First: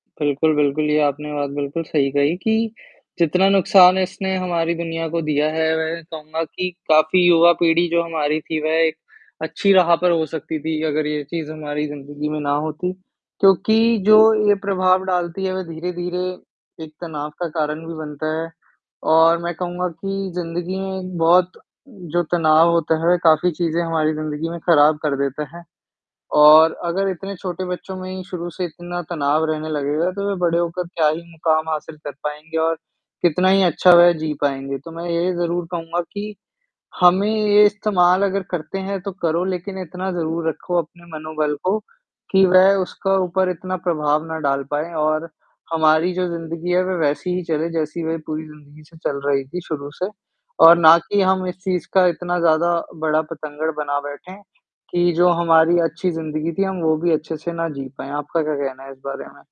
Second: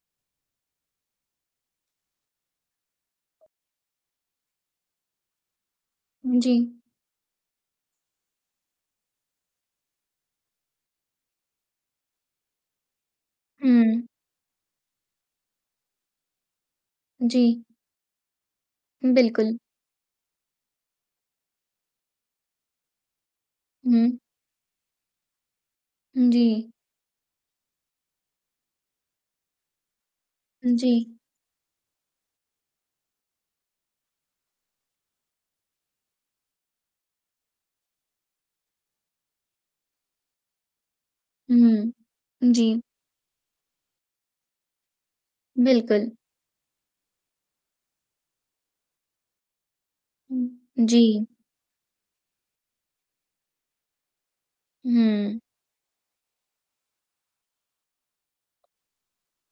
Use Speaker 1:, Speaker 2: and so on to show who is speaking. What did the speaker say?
Speaker 1: बिल्कुल, बिल्कुल, ये आपने बात बिल्कुल सही कही कि, जितना नुकसान इसने हमारी दुनिया को दिया है, वह कहूँगा कि
Speaker 2: जी।
Speaker 1: काफ़ी युवा पीढ़ी जो हमारी थी, वह एक अच्छी राह पर हो सकती थी, अगर ये चीज़ हमारी ज़िंदगी में ना होती, क्योंकि
Speaker 2: हुँ।
Speaker 1: जो ये प्रभाव डालती है, वह धीरे-धीरे, एक तनाव का
Speaker 2: जी।
Speaker 1: कारण भी बनता है।
Speaker 2: हुँ,
Speaker 1: और मैं
Speaker 2: बिल्कुल।
Speaker 1: कहूँगा कि ज़िंदगी में एक बहुत जो तनाव होता है, काफ़ी चीज़ें
Speaker 2: हुँ।
Speaker 1: हमारी ज़िंदगी में ख़राब कर देता है,
Speaker 2: हुँ, जी।
Speaker 1: और अगर इतने छोटे बच्चों में ही शुरू से इतना तनाव रहने लगेगा, तो वे बड़े होकर क्या
Speaker 2: जी।
Speaker 1: ही मुकाम हासिल कर पाएँगे और, कितना ही अच्छा वह जी पाएँगे। तो मैं यही ज़रूर कहूँगा कि, हमें ये इस्तेमाल अगर करते हैं तो करो लेकिन इतना ज़रूर रखो अपने मनोबल को,
Speaker 2: हुँ।
Speaker 1: कि वह
Speaker 2: जी।
Speaker 1: उसका ऊपर इतना प्रभाव ना डाल पाएँ और
Speaker 2: बिल्कुल।
Speaker 1: हमारी जो ज़िंदगी है, वह वैसी ही चले जैसी वह पूरी ज़िंदगी से चल रही थी शुरू से,
Speaker 2: हुँ,
Speaker 1: और ना कि
Speaker 2: जी।
Speaker 1: हम इस चीज़ का इतना ज़्यादा बड़ा बतंगड़ बना बैठे, कि जो
Speaker 2: हुँ।
Speaker 1: हमारी अच्छी ज़िंदगी थी हम वो भी अच्छे से ना जी पाएँ। आपका क्या कहना है इस बारे में?